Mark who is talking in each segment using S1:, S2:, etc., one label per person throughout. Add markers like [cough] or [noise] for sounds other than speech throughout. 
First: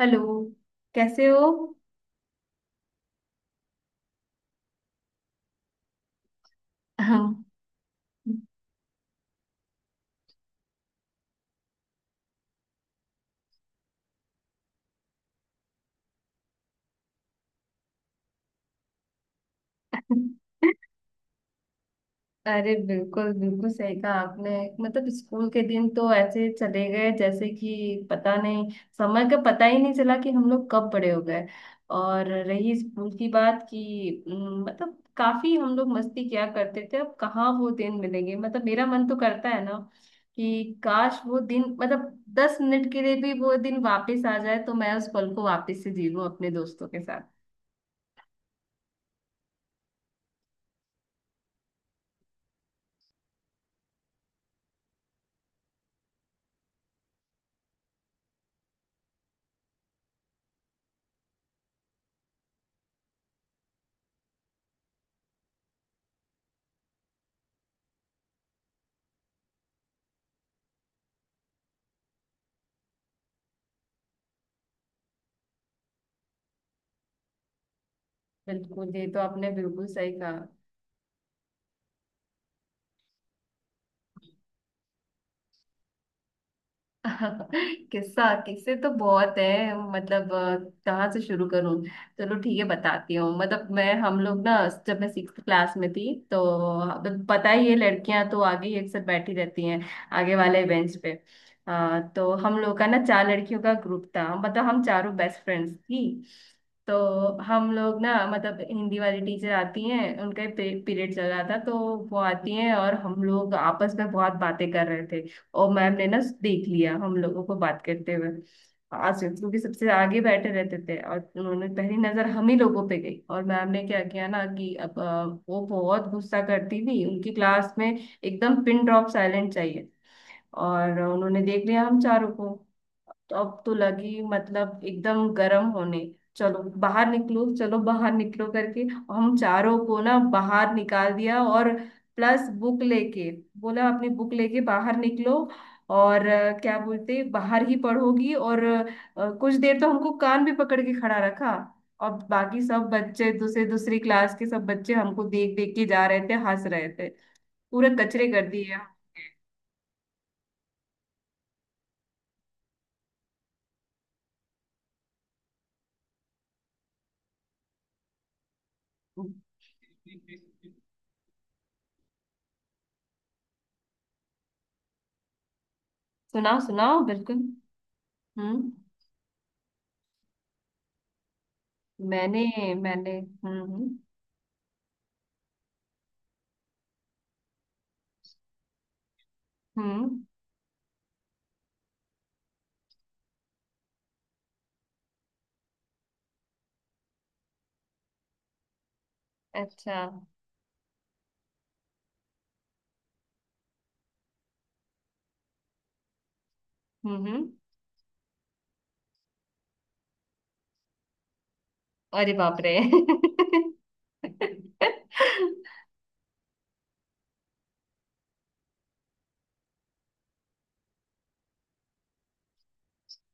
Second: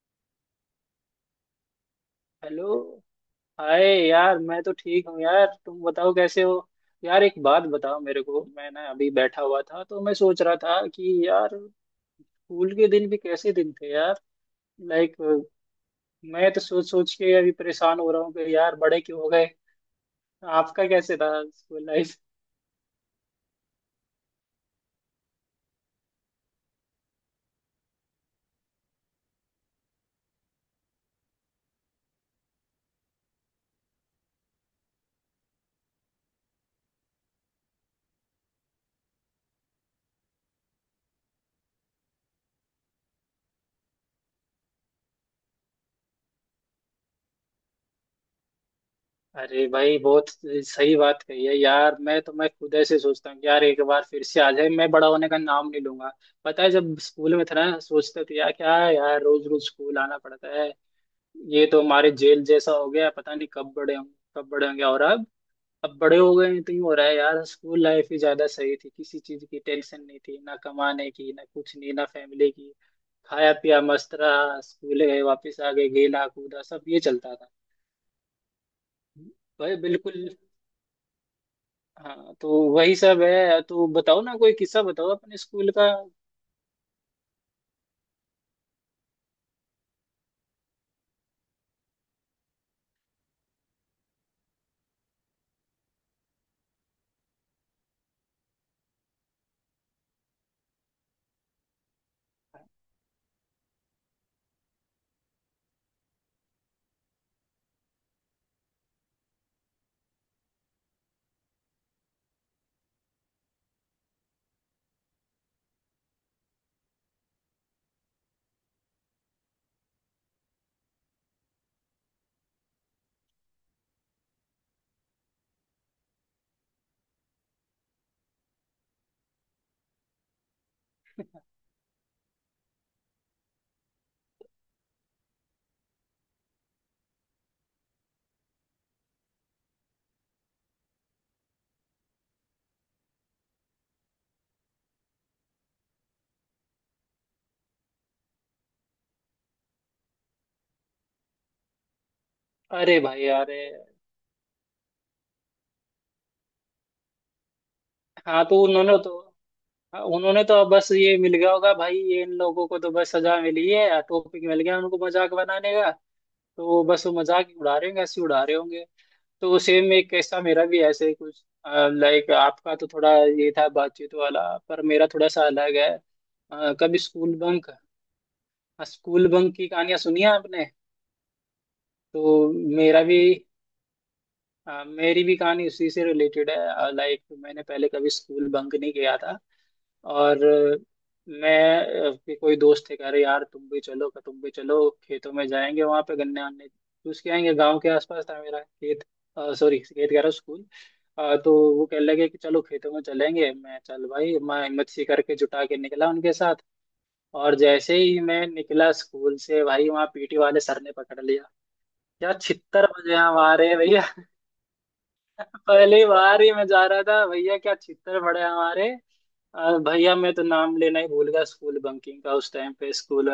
S1: Hello. कैसे हो?
S2: Hello. Hi. यार, मैं तो ठीक हूँ। यार, तुम बताओ कैसे हो?
S1: हाँ।
S2: यार, एक बात बताओ मेरे को। मैं ना अभी बैठा हुआ था, तो मैं सोच रहा था कि यार, स्कूल के दिन भी कैसे दिन थे यार। लाइक, मैं तो सोच सोच के अभी परेशान हो रहा हूँ कि यार, बड़े क्यों हो गए। आपका कैसे था स्कूल लाइफ?
S1: अरे, बिल्कुल बिल्कुल सही कहा आपने। मतलब स्कूल के दिन तो ऐसे चले गए जैसे कि पता नहीं, समय का पता ही नहीं चला कि हम लोग कब बड़े हो गए। और रही स्कूल की बात कि मतलब काफी हम लोग मस्ती किया करते थे। अब कहाँ वो दिन मिलेंगे? मतलब मेरा मन तो करता है ना कि काश वो दिन, मतलब 10 मिनट के लिए भी वो दिन वापस आ जाए तो मैं उस पल को वापस से जी लूं अपने दोस्तों के।
S2: अरे भाई, बहुत सही बात कही है यार। मैं खुद ऐसे सोचता हूँ कि यार, एक बार फिर से आ जाए, मैं बड़ा होने का नाम नहीं लूंगा। पता है, जब स्कूल में था ना, सोचते थे यार, क्या यार रोज रोज स्कूल आना पड़ता है, ये तो हमारे जेल जैसा हो गया, पता नहीं कब बड़े होंगे कब बड़े होंगे। और अब बड़े हो गए हैं तो यूं हो रहा है यार, स्कूल लाइफ ही ज्यादा सही थी, किसी चीज की टेंशन नहीं थी, ना कमाने की, ना कुछ नहीं, ना फैमिली की। खाया पिया, मस्त रहा, स्कूल गए, वापस आ गए, गेला कूदा, सब ये चलता था।
S1: बिल्कुल, ये तो आपने
S2: भाई
S1: बिल्कुल सही
S2: बिल्कुल।
S1: कहा।
S2: हाँ, तो वही सब है। तो बताओ ना, कोई किस्सा बताओ अपने स्कूल का।
S1: [laughs] किस्सा किस्से तो बहुत है। मतलब कहाँ से शुरू करूँ। चलो ठीक है, बताती हूँ। मतलब मैं हम लोग ना, जब मैं सिक्स क्लास में थी तो, अब पता ही है, लड़कियां तो आगे ही अक्सर बैठी रहती हैं, आगे वाले बेंच पे। तो हम लोग का ना चार लड़कियों का ग्रुप था, मतलब हम चारों बेस्ट फ्रेंड्स थी। तो हम लोग ना, मतलब हिंदी वाली टीचर आती हैं, उनका पीरियड चल रहा था तो वो आती हैं और हम लोग आपस में बहुत बातें कर रहे थे। और मैम ने ना देख लिया हम लोगों को बात करते हुए। आसिफ क्योंकि सबसे आगे बैठे रहते थे और उन्होंने पहली नजर हम ही लोगों पे गई। और मैम ने क्या किया ना कि अब वो बहुत गुस्सा करती थी, उनकी क्लास में एकदम पिन ड्रॉप साइलेंट चाहिए। और उन्होंने देख लिया हम चारों को, तो अब तो लगी मतलब एकदम गर्म होने। चलो बाहर निकलो, चलो बाहर निकलो करके और हम चारों को ना बाहर निकाल दिया, और प्लस बुक लेके बोला अपनी बुक लेके बाहर निकलो, और क्या बोलते बाहर ही पढ़ोगी। और कुछ देर तो हमको कान भी पकड़ के खड़ा रखा। और बाकी सब
S2: अरे भाई,
S1: बच्चे,
S2: अरे!
S1: दूसरे दूसरी क्लास के सब बच्चे हमको देख देख के जा रहे थे, हंस रहे थे। पूरे कचरे
S2: हाँ
S1: कर
S2: तो
S1: दिए।
S2: उन्होंने तो हाँ, उन्होंने तो अब बस ये मिल गया होगा भाई, ये इन लोगों को तो बस सजा मिली है, टॉपिक मिल गया उनको मजाक बनाने का। तो वो मजाक ही उड़ा रहे होंगे, हंसी उड़ा रहे होंगे। तो सेम, एक ऐसा मेरा भी ऐसे ही कुछ। लाइक आपका तो थोड़ा ये था बातचीत वाला, पर मेरा थोड़ा सा अलग है।
S1: सुनाओ
S2: कभी
S1: सुनाओ,
S2: स्कूल
S1: बिल्कुल।
S2: बंक
S1: हम्म।
S2: स्कूल बंक की कहानियां सुनी है आपने?
S1: मैंने
S2: तो मेरा
S1: मैंने
S2: भी
S1: हम्म।
S2: मेरी भी कहानी उसी से रिलेटेड है। लाइक मैंने पहले कभी स्कूल बंक नहीं किया था।
S1: हम्म,
S2: और मैं कि कोई दोस्त थे, कह रहे यार तुम भी चलो खेतों में जाएंगे, वहां पे गन्ने आने चूस के आएंगे, गांव के आसपास था मेरा खेत। सॉरी,
S1: अच्छा।
S2: खेत कह रहा हूँ, स्कूल। तो वो कहने लगे कि चलो खेतों में चलेंगे। मैं चल भाई, मैं हिम्मत सी करके जुटा के निकला उनके साथ।
S1: हम्म।
S2: और जैसे ही मैं निकला स्कूल से, भाई वहाँ पीटी वाले सर ने पकड़ लिया।
S1: अरे
S2: क्या
S1: बाप रे!
S2: छित्तर बजे हमारे भैया!
S1: [laughs]
S2: पहली बार ही मैं जा रहा था भैया, क्या चित्तर पड़े हमारे। भैया मैं तो नाम लेना ही भूल गया स्कूल बंकिंग का उस टाइम पे। स्कूल,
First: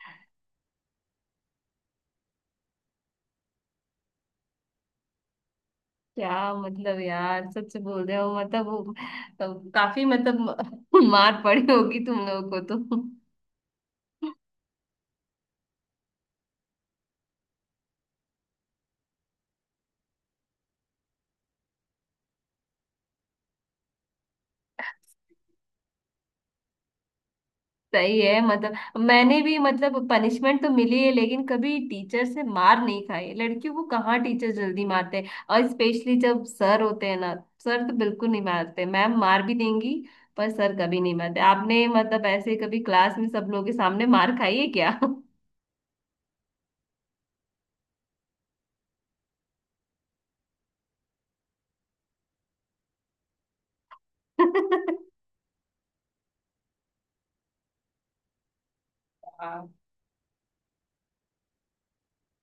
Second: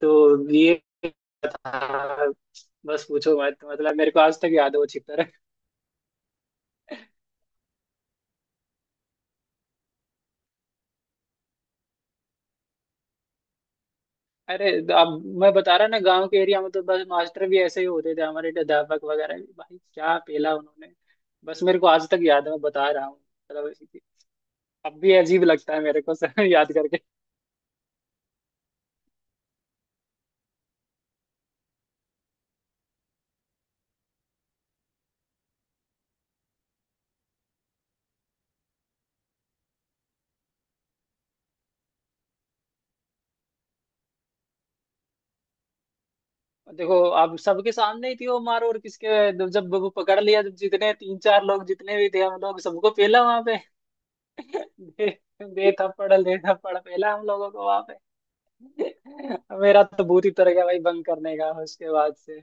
S2: तो ये था। बस पूछो मत, मतलब मेरे को आज तक याद है वो चित्तर [laughs]
S1: क्या मतलब, यार, सच बोल रहे हो? मतलब तो काफी, मतलब, [laughs] मार पड़ी होगी तुम लोगों को तो।
S2: अरे! अब मैं बता रहा ना, गांव के एरिया में तो बस मास्टर भी ऐसे ही होते थे, हमारे अध्यापक वगैरह भी। भाई क्या पेला उन्होंने, बस मेरे को आज तक याद है, मैं बता रहा हूँ, मतलब अब भी अजीब लगता है मेरे को [laughs] सर, याद।
S1: सही है। मतलब मैंने भी, मतलब, पनिशमेंट तो मिली है, लेकिन कभी टीचर से मार नहीं खाई है। लड़कियों को कहाँ टीचर जल्दी मारते हैं, और स्पेशली जब सर होते हैं ना, सर तो बिल्कुल नहीं मारते, मैम मार भी देंगी, पर सर कभी नहीं मारते। आपने मतलब ऐसे कभी क्लास में सब लोगों के सामने मार खाई है क्या?
S2: देखो आप, सबके सामने ही थी वो मार, और किसके? जब जब वो पकड़ लिया, जब जितने तीन चार लोग जितने भी थे हम लोग, सबको पेला वहां पे [laughs] दे, दे थप्पड़ पेला हम लोगों को वहां पे [laughs]
S1: [laughs]
S2: मेरा तो भूत ही तर गया भाई बंक करने का उसके बाद से।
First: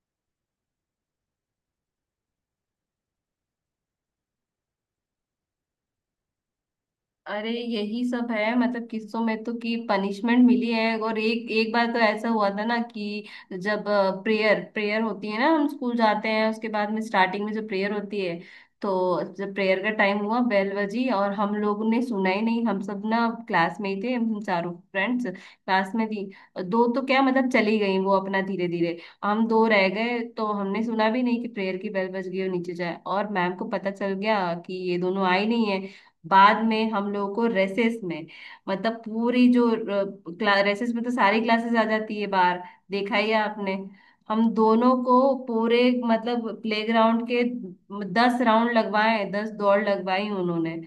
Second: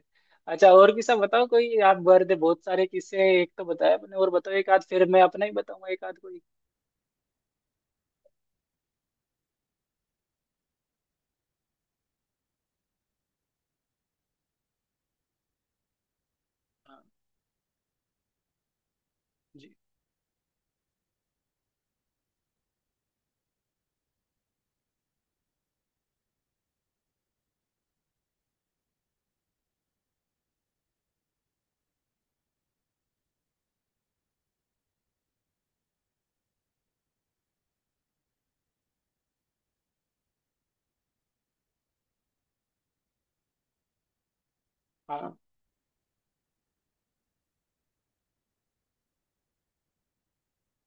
S2: अच्छा और किस्सा बताओ कोई, आप बर्थ दे बहुत सारे किस्से, एक तो बताया आपने, और बताओ एक आध, फिर मैं अपना ही बताऊंगा एक आध कोई।
S1: अरे, यही सब है। मतलब किस्सों में तो, कि पनिशमेंट मिली है। और एक एक बार तो ऐसा हुआ था ना कि जब प्रेयर प्रेयर होती है ना, हम स्कूल जाते हैं उसके बाद
S2: हाँ।
S1: में स्टार्टिंग में जो प्रेयर होती है, तो जब
S2: जी।
S1: प्रेयर का टाइम हुआ, बेल बजी, और हम लोगों ने सुना ही नहीं। हम सब ना क्लास में ही थे, हम चारों फ्रेंड्स क्लास में थी। दो तो क्या, मतलब चली गई वो अपना, धीरे धीरे। हम दो रह गए तो हमने सुना भी नहीं कि प्रेयर की बेल बज गई, और नीचे जाए, और मैम को पता चल गया कि ये दोनों आई नहीं है। बाद में हम लोगों को रेसेस में, मतलब पूरी, जो रेसेस में तो सारी क्लासेस आ जाती है बाहर, देखा ही है आपने, हम दोनों को
S2: हाँ।
S1: पूरे मतलब प्लेग्राउंड के 10 राउंड लगवाए, 10 दौड़ लगवाई उन्होंने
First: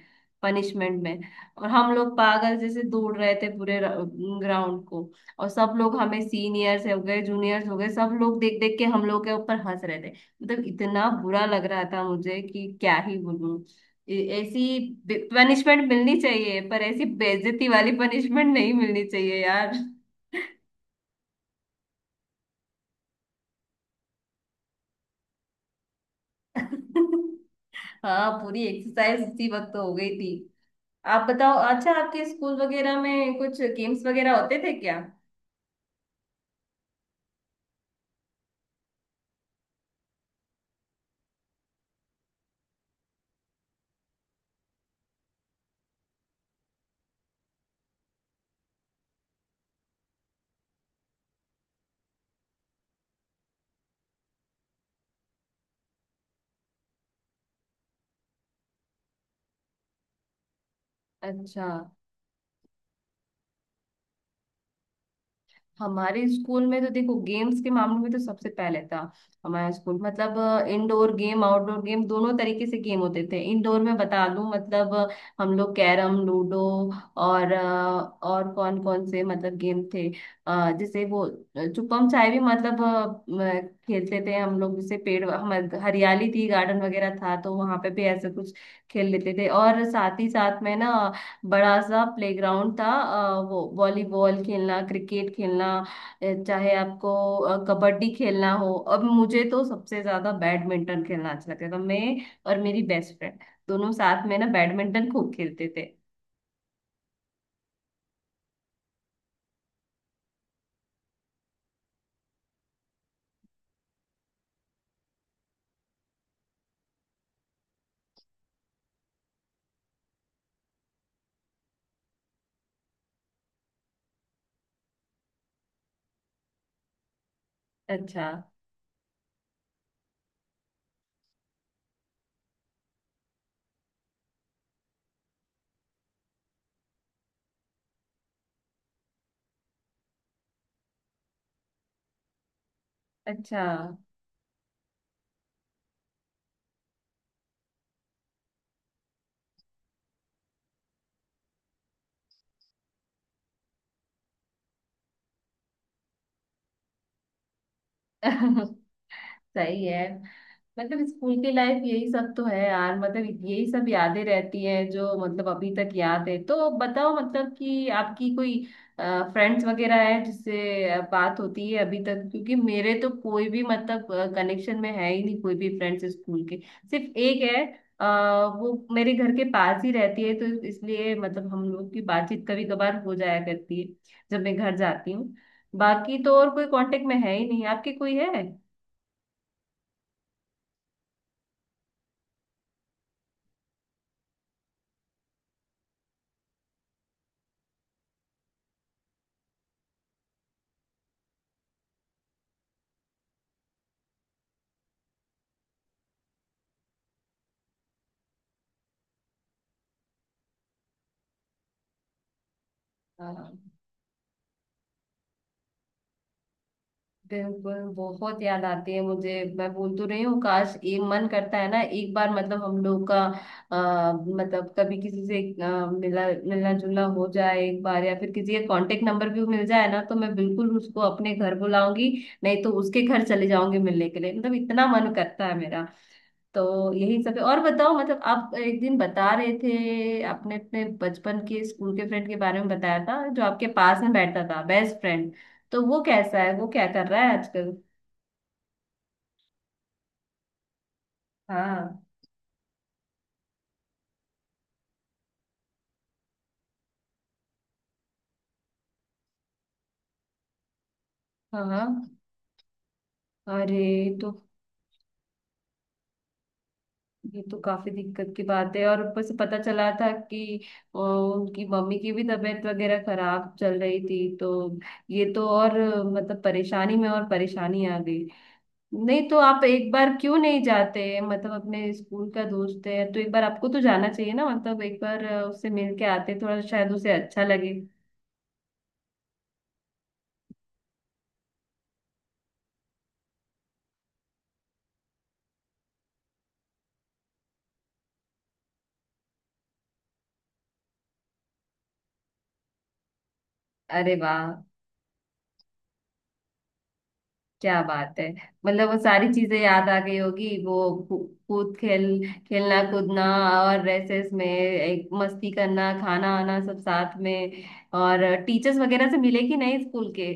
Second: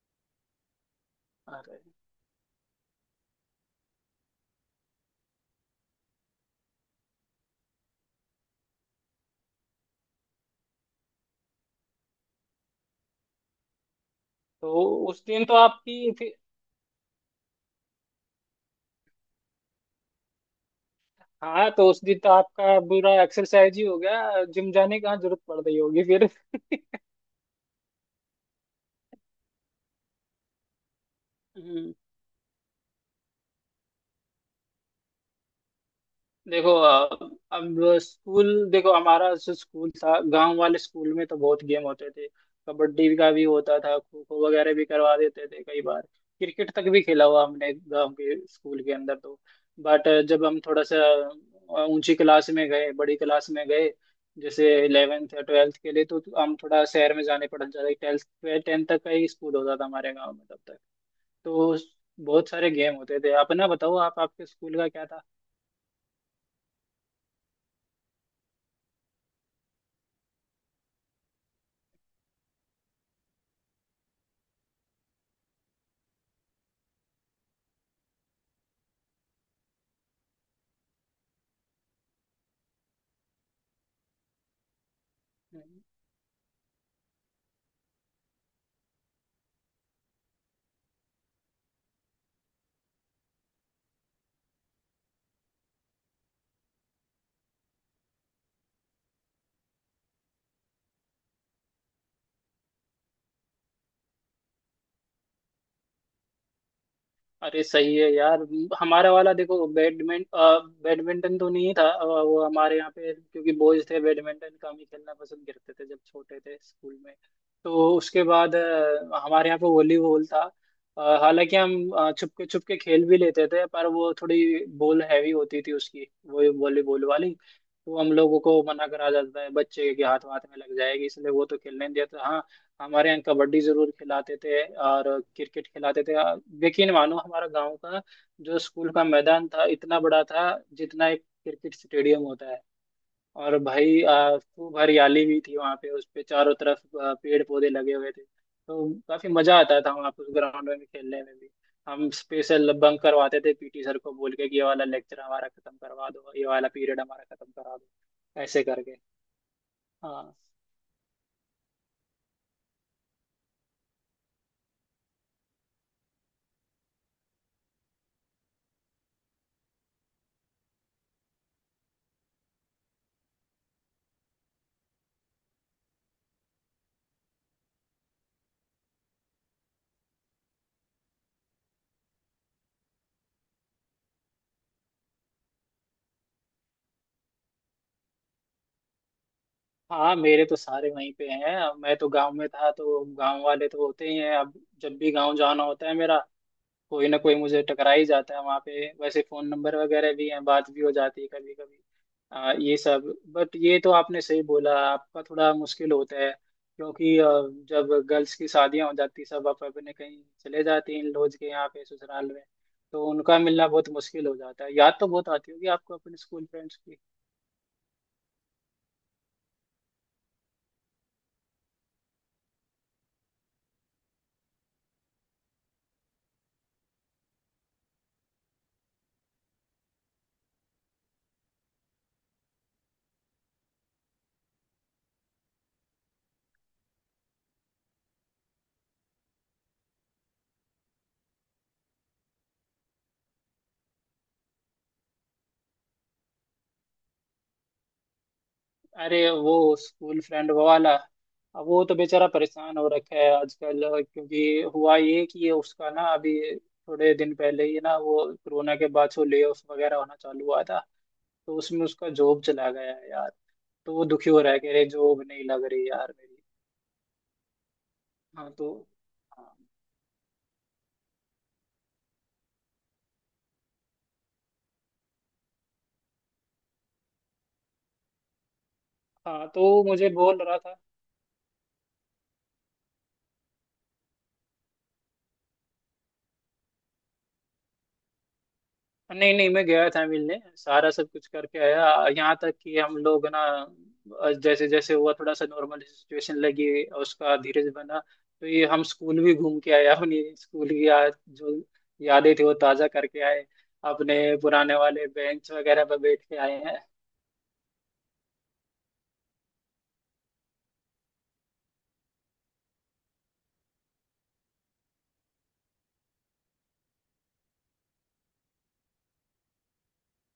S1: पनिशमेंट में। और
S2: अरे
S1: हम लोग पागल जैसे दौड़ रहे थे पूरे ग्राउंड को, और सब लोग, हमें सीनियर्स हो गए, जूनियर्स हो गए, सब लोग देख देख के हम लोग के ऊपर हंस रहे थे। मतलब इतना बुरा लग रहा था मुझे कि क्या ही बोलूं।
S2: तो
S1: ऐसी
S2: उस दिन तो
S1: पनिशमेंट
S2: आपकी
S1: मिलनी
S2: फिर...
S1: चाहिए पर ऐसी बेइज्जती वाली पनिशमेंट नहीं मिलनी चाहिए, यार।
S2: हाँ, तो उस दिन तो आपका पूरा एक्सरसाइज ही हो गया, जिम जाने की कहाँ जरूरत पड़ रही होगी फिर
S1: [laughs] हाँ, पूरी एक्सरसाइज उसी वक्त तो हो गई थी। आप बताओ, अच्छा,
S2: [laughs]
S1: आपके स्कूल वगैरह में कुछ गेम्स वगैरह होते थे क्या?
S2: देखो, अब स्कूल देखो, हमारा जो स्कूल था, गांव वाले स्कूल में तो बहुत गेम होते थे। कबड्डी का भी होता था, खो खो वगैरह भी करवा देते थे कई बार। क्रिकेट तक भी खेला हुआ हमने गांव के स्कूल के अंदर। तो बट जब हम थोड़ा सा ऊंची क्लास में गए, बड़ी क्लास में गए, जैसे इलेवेंथ या ट्वेल्थ के लिए, तो हम थोड़ा शहर में जाने पड़ जाते। ट्वेल्थ, टेंथ तक का ही स्कूल होता था हमारे गाँव में तब तक।
S1: अच्छा,
S2: तो बहुत सारे गेम होते थे। अपना बताओ, आप आपके स्कूल का क्या
S1: हमारे स्कूल में तो देखो, गेम्स के मामले में तो सबसे पहले था हमारा स्कूल। मतलब इंडोर गेम, आउटडोर गेम, दोनों तरीके से गेम होते थे। इंडोर में बता दूं, मतलब हम लोग कैरम, लूडो, और और कौन कौन से मतलब गेम थे, जैसे वो छुपम छाई भी, मतलब अ, खेलते थे हम लोग। जैसे पेड़,
S2: था?
S1: हमारे हरियाली थी, गार्डन वगैरह था, तो वहां पे भी ऐसे कुछ खेल लेते थे। और साथ ही साथ में ना बड़ा सा प्लेग्राउंड था, वो वॉलीबॉल खेलना, क्रिकेट खेलना, चाहे आपको कबड्डी खेलना हो। अब मुझे तो सबसे ज्यादा बैडमिंटन खेलना अच्छा लगता था, मैं और मेरी बेस्ट फ्रेंड दोनों साथ में ना बैडमिंटन खूब खेलते थे।
S2: अरे सही है यार। हमारा वाला देखो, बैडमिंटन तो नहीं था। वो हमारे यहाँ पे क्योंकि बॉयज थे, बैडमिंटन कम ही खेलना पसंद करते थे जब छोटे थे स्कूल में। तो उसके बाद हमारे यहाँ पे वॉलीबॉल था। हालांकि हम छुपके छुपके खेल भी लेते थे, पर वो थोड़ी बॉल हैवी होती थी उसकी, वो वॉलीबॉल वाली। तो हम
S1: अच्छा,
S2: लोगों को मना करा जाता है, बच्चे के हाथ वाथ में लग जाएगी, इसलिए वो तो खेलने नहीं देता, हाँ। हमारे यहाँ कबड्डी जरूर खिलाते थे, और क्रिकेट खिलाते थे। यकीन मानो, हमारा गांव का जो स्कूल का मैदान था, इतना बड़ा था जितना एक क्रिकेट स्टेडियम होता है। और
S1: अच्छा।
S2: भाई, खूब हरियाली भी थी वहाँ पे, उस पे चारों तरफ पेड़ पौधे लगे हुए थे, तो काफी मजा आता था वहाँ पे उस ग्राउंड में खेलने में भी। हम स्पेशल बंक करवाते थे, पीटी सर को बोल के कि ये वाला लेक्चर हमारा खत्म करवा दो, ये वाला पीरियड हमारा खत्म करवा दो, ऐसे
S1: [laughs]
S2: करके।
S1: सही है।
S2: हाँ।
S1: मतलब स्कूल की लाइफ यही सब तो है, यार। मतलब यही सब यादें रहती है जो मतलब अभी तक याद है। तो बताओ मतलब कि आपकी कोई फ्रेंड्स वगैरह है जिससे बात होती है अभी तक? क्योंकि मेरे तो कोई भी मतलब कनेक्शन में है ही नहीं, कोई भी फ्रेंड्स स्कूल के, सिर्फ एक है। वो मेरे घर के पास ही रहती है तो इसलिए मतलब हम लोग की बातचीत कभी कभार हो जाया करती है, जब मैं घर जाती हूँ। बाकी तो और कोई कांटेक्ट में है ही नहीं। आपके कोई है?
S2: हाँ, मेरे तो सारे वहीं पे हैं। अब मैं तो गांव में था, तो गांव वाले तो होते ही हैं। अब जब भी गांव जाना होता है मेरा, कोई ना कोई मुझे टकरा ही जाता है वहाँ पे। वैसे फोन नंबर वगैरह भी हैं, बात भी हो जाती है कभी कभी। ये सब। बट ये तो आपने सही बोला, आपका थोड़ा मुश्किल होता है, क्योंकि जब गर्ल्स की शादियां हो जाती सब, आप अपने कहीं चले जाते हैं इन लोग के यहाँ पे ससुराल में, तो उनका
S1: हाँ।
S2: मिलना बहुत मुश्किल हो जाता है। याद तो बहुत आती होगी आपको अपने स्कूल फ्रेंड्स की।
S1: बिल्कुल बहुत याद आती है मुझे, मैं बोल तो रही हूँ काश, एक मन करता है ना, एक बार मतलब हम लोग का मतलब कभी किसी से मिला मिलना जुलना हो जाए एक बार, या फिर किसी का कांटेक्ट नंबर भी मिल जाए ना तो मैं बिल्कुल उसको अपने घर बुलाऊंगी, नहीं तो उसके घर चले जाऊंगी मिलने के लिए। मतलब इतना मन करता है मेरा। तो यही सब है। और बताओ, मतलब आप एक दिन बता रहे थे, आपने अपने बचपन के स्कूल के फ्रेंड के बारे में बताया था जो आपके पास में बैठता था, बेस्ट फ्रेंड, तो वो कैसा है, वो क्या कर रहा है आजकल?
S2: अरे, वो स्कूल फ्रेंड वो वाला, अब वो तो
S1: हाँ।
S2: बेचारा परेशान हो रखा है आजकल। क्योंकि हुआ ये कि उसका ना अभी थोड़े दिन पहले ही ना, वो कोरोना के बाद से ले ऑफ वगैरह होना चालू हुआ था, तो उसमें
S1: हाँ।
S2: उसका जॉब चला गया है यार।
S1: अरे,
S2: तो वो दुखी
S1: तो
S2: हो रहा है, कह रहे जॉब नहीं लग रही यार मेरी।
S1: ये तो काफी दिक्कत की
S2: हाँ, तो।
S1: बात है। और ऊपर से
S2: हाँ।
S1: पता चला था कि उनकी मम्मी की भी तबीयत वगैरह खराब चल रही थी तो ये तो और मतलब परेशानी में और परेशानी आ गई। नहीं तो
S2: हाँ, तो
S1: आप
S2: वो
S1: एक
S2: मुझे
S1: बार क्यों
S2: बोल रहा
S1: नहीं
S2: था।
S1: जाते? मतलब अपने स्कूल का दोस्त है तो एक बार आपको तो जाना चाहिए ना। मतलब एक बार उससे मिल के आते, थोड़ा शायद उसे अच्छा लगे।
S2: नहीं नहीं, मैं गया था मिलने, सारा सब कुछ करके आया। यहाँ तक कि हम लोग ना, जैसे जैसे हुआ थोड़ा सा नॉर्मल सिचुएशन, लगी उसका धीरज बना, तो ये हम स्कूल भी घूम के आए, अपनी स्कूल की याद जो यादें थी वो ताजा करके आए,
S1: अरे
S2: अपने
S1: वाह,
S2: पुराने वाले बेंच वगैरह पर बैठ के आए हैं।
S1: क्या बात है! मतलब वो सारी चीजें याद आ गई होगी। वो कूद खेल, खेलना कूदना, और रेसेस में एक मस्ती करना, खाना आना सब साथ में। और टीचर्स वगैरह से मिले कि नहीं स्कूल के?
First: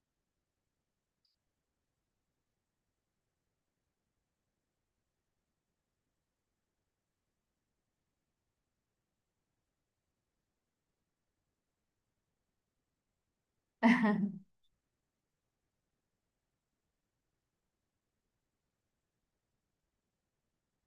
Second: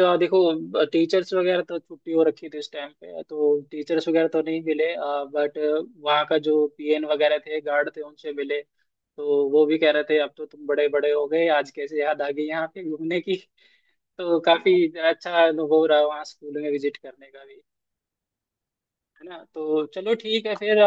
S2: हाँ, देखो टीचर्स वगैरह तो छुट्टी हो रखी थी इस टाइम पे, तो टीचर्स वगैरह तो नहीं मिले। बट वहाँ का जो पीएन वगैरह थे, गार्ड थे, उनसे मिले, तो वो भी कह रहे थे अब तो तुम बड़े बड़े हो गए, आज कैसे याद आ गई यहाँ पे घूमने की [laughs] तो
S1: [laughs]
S2: काफी अच्छा अनुभव रहा वहाँ स्कूल में विजिट करने का भी। है ना? तो चलो ठीक है फिर।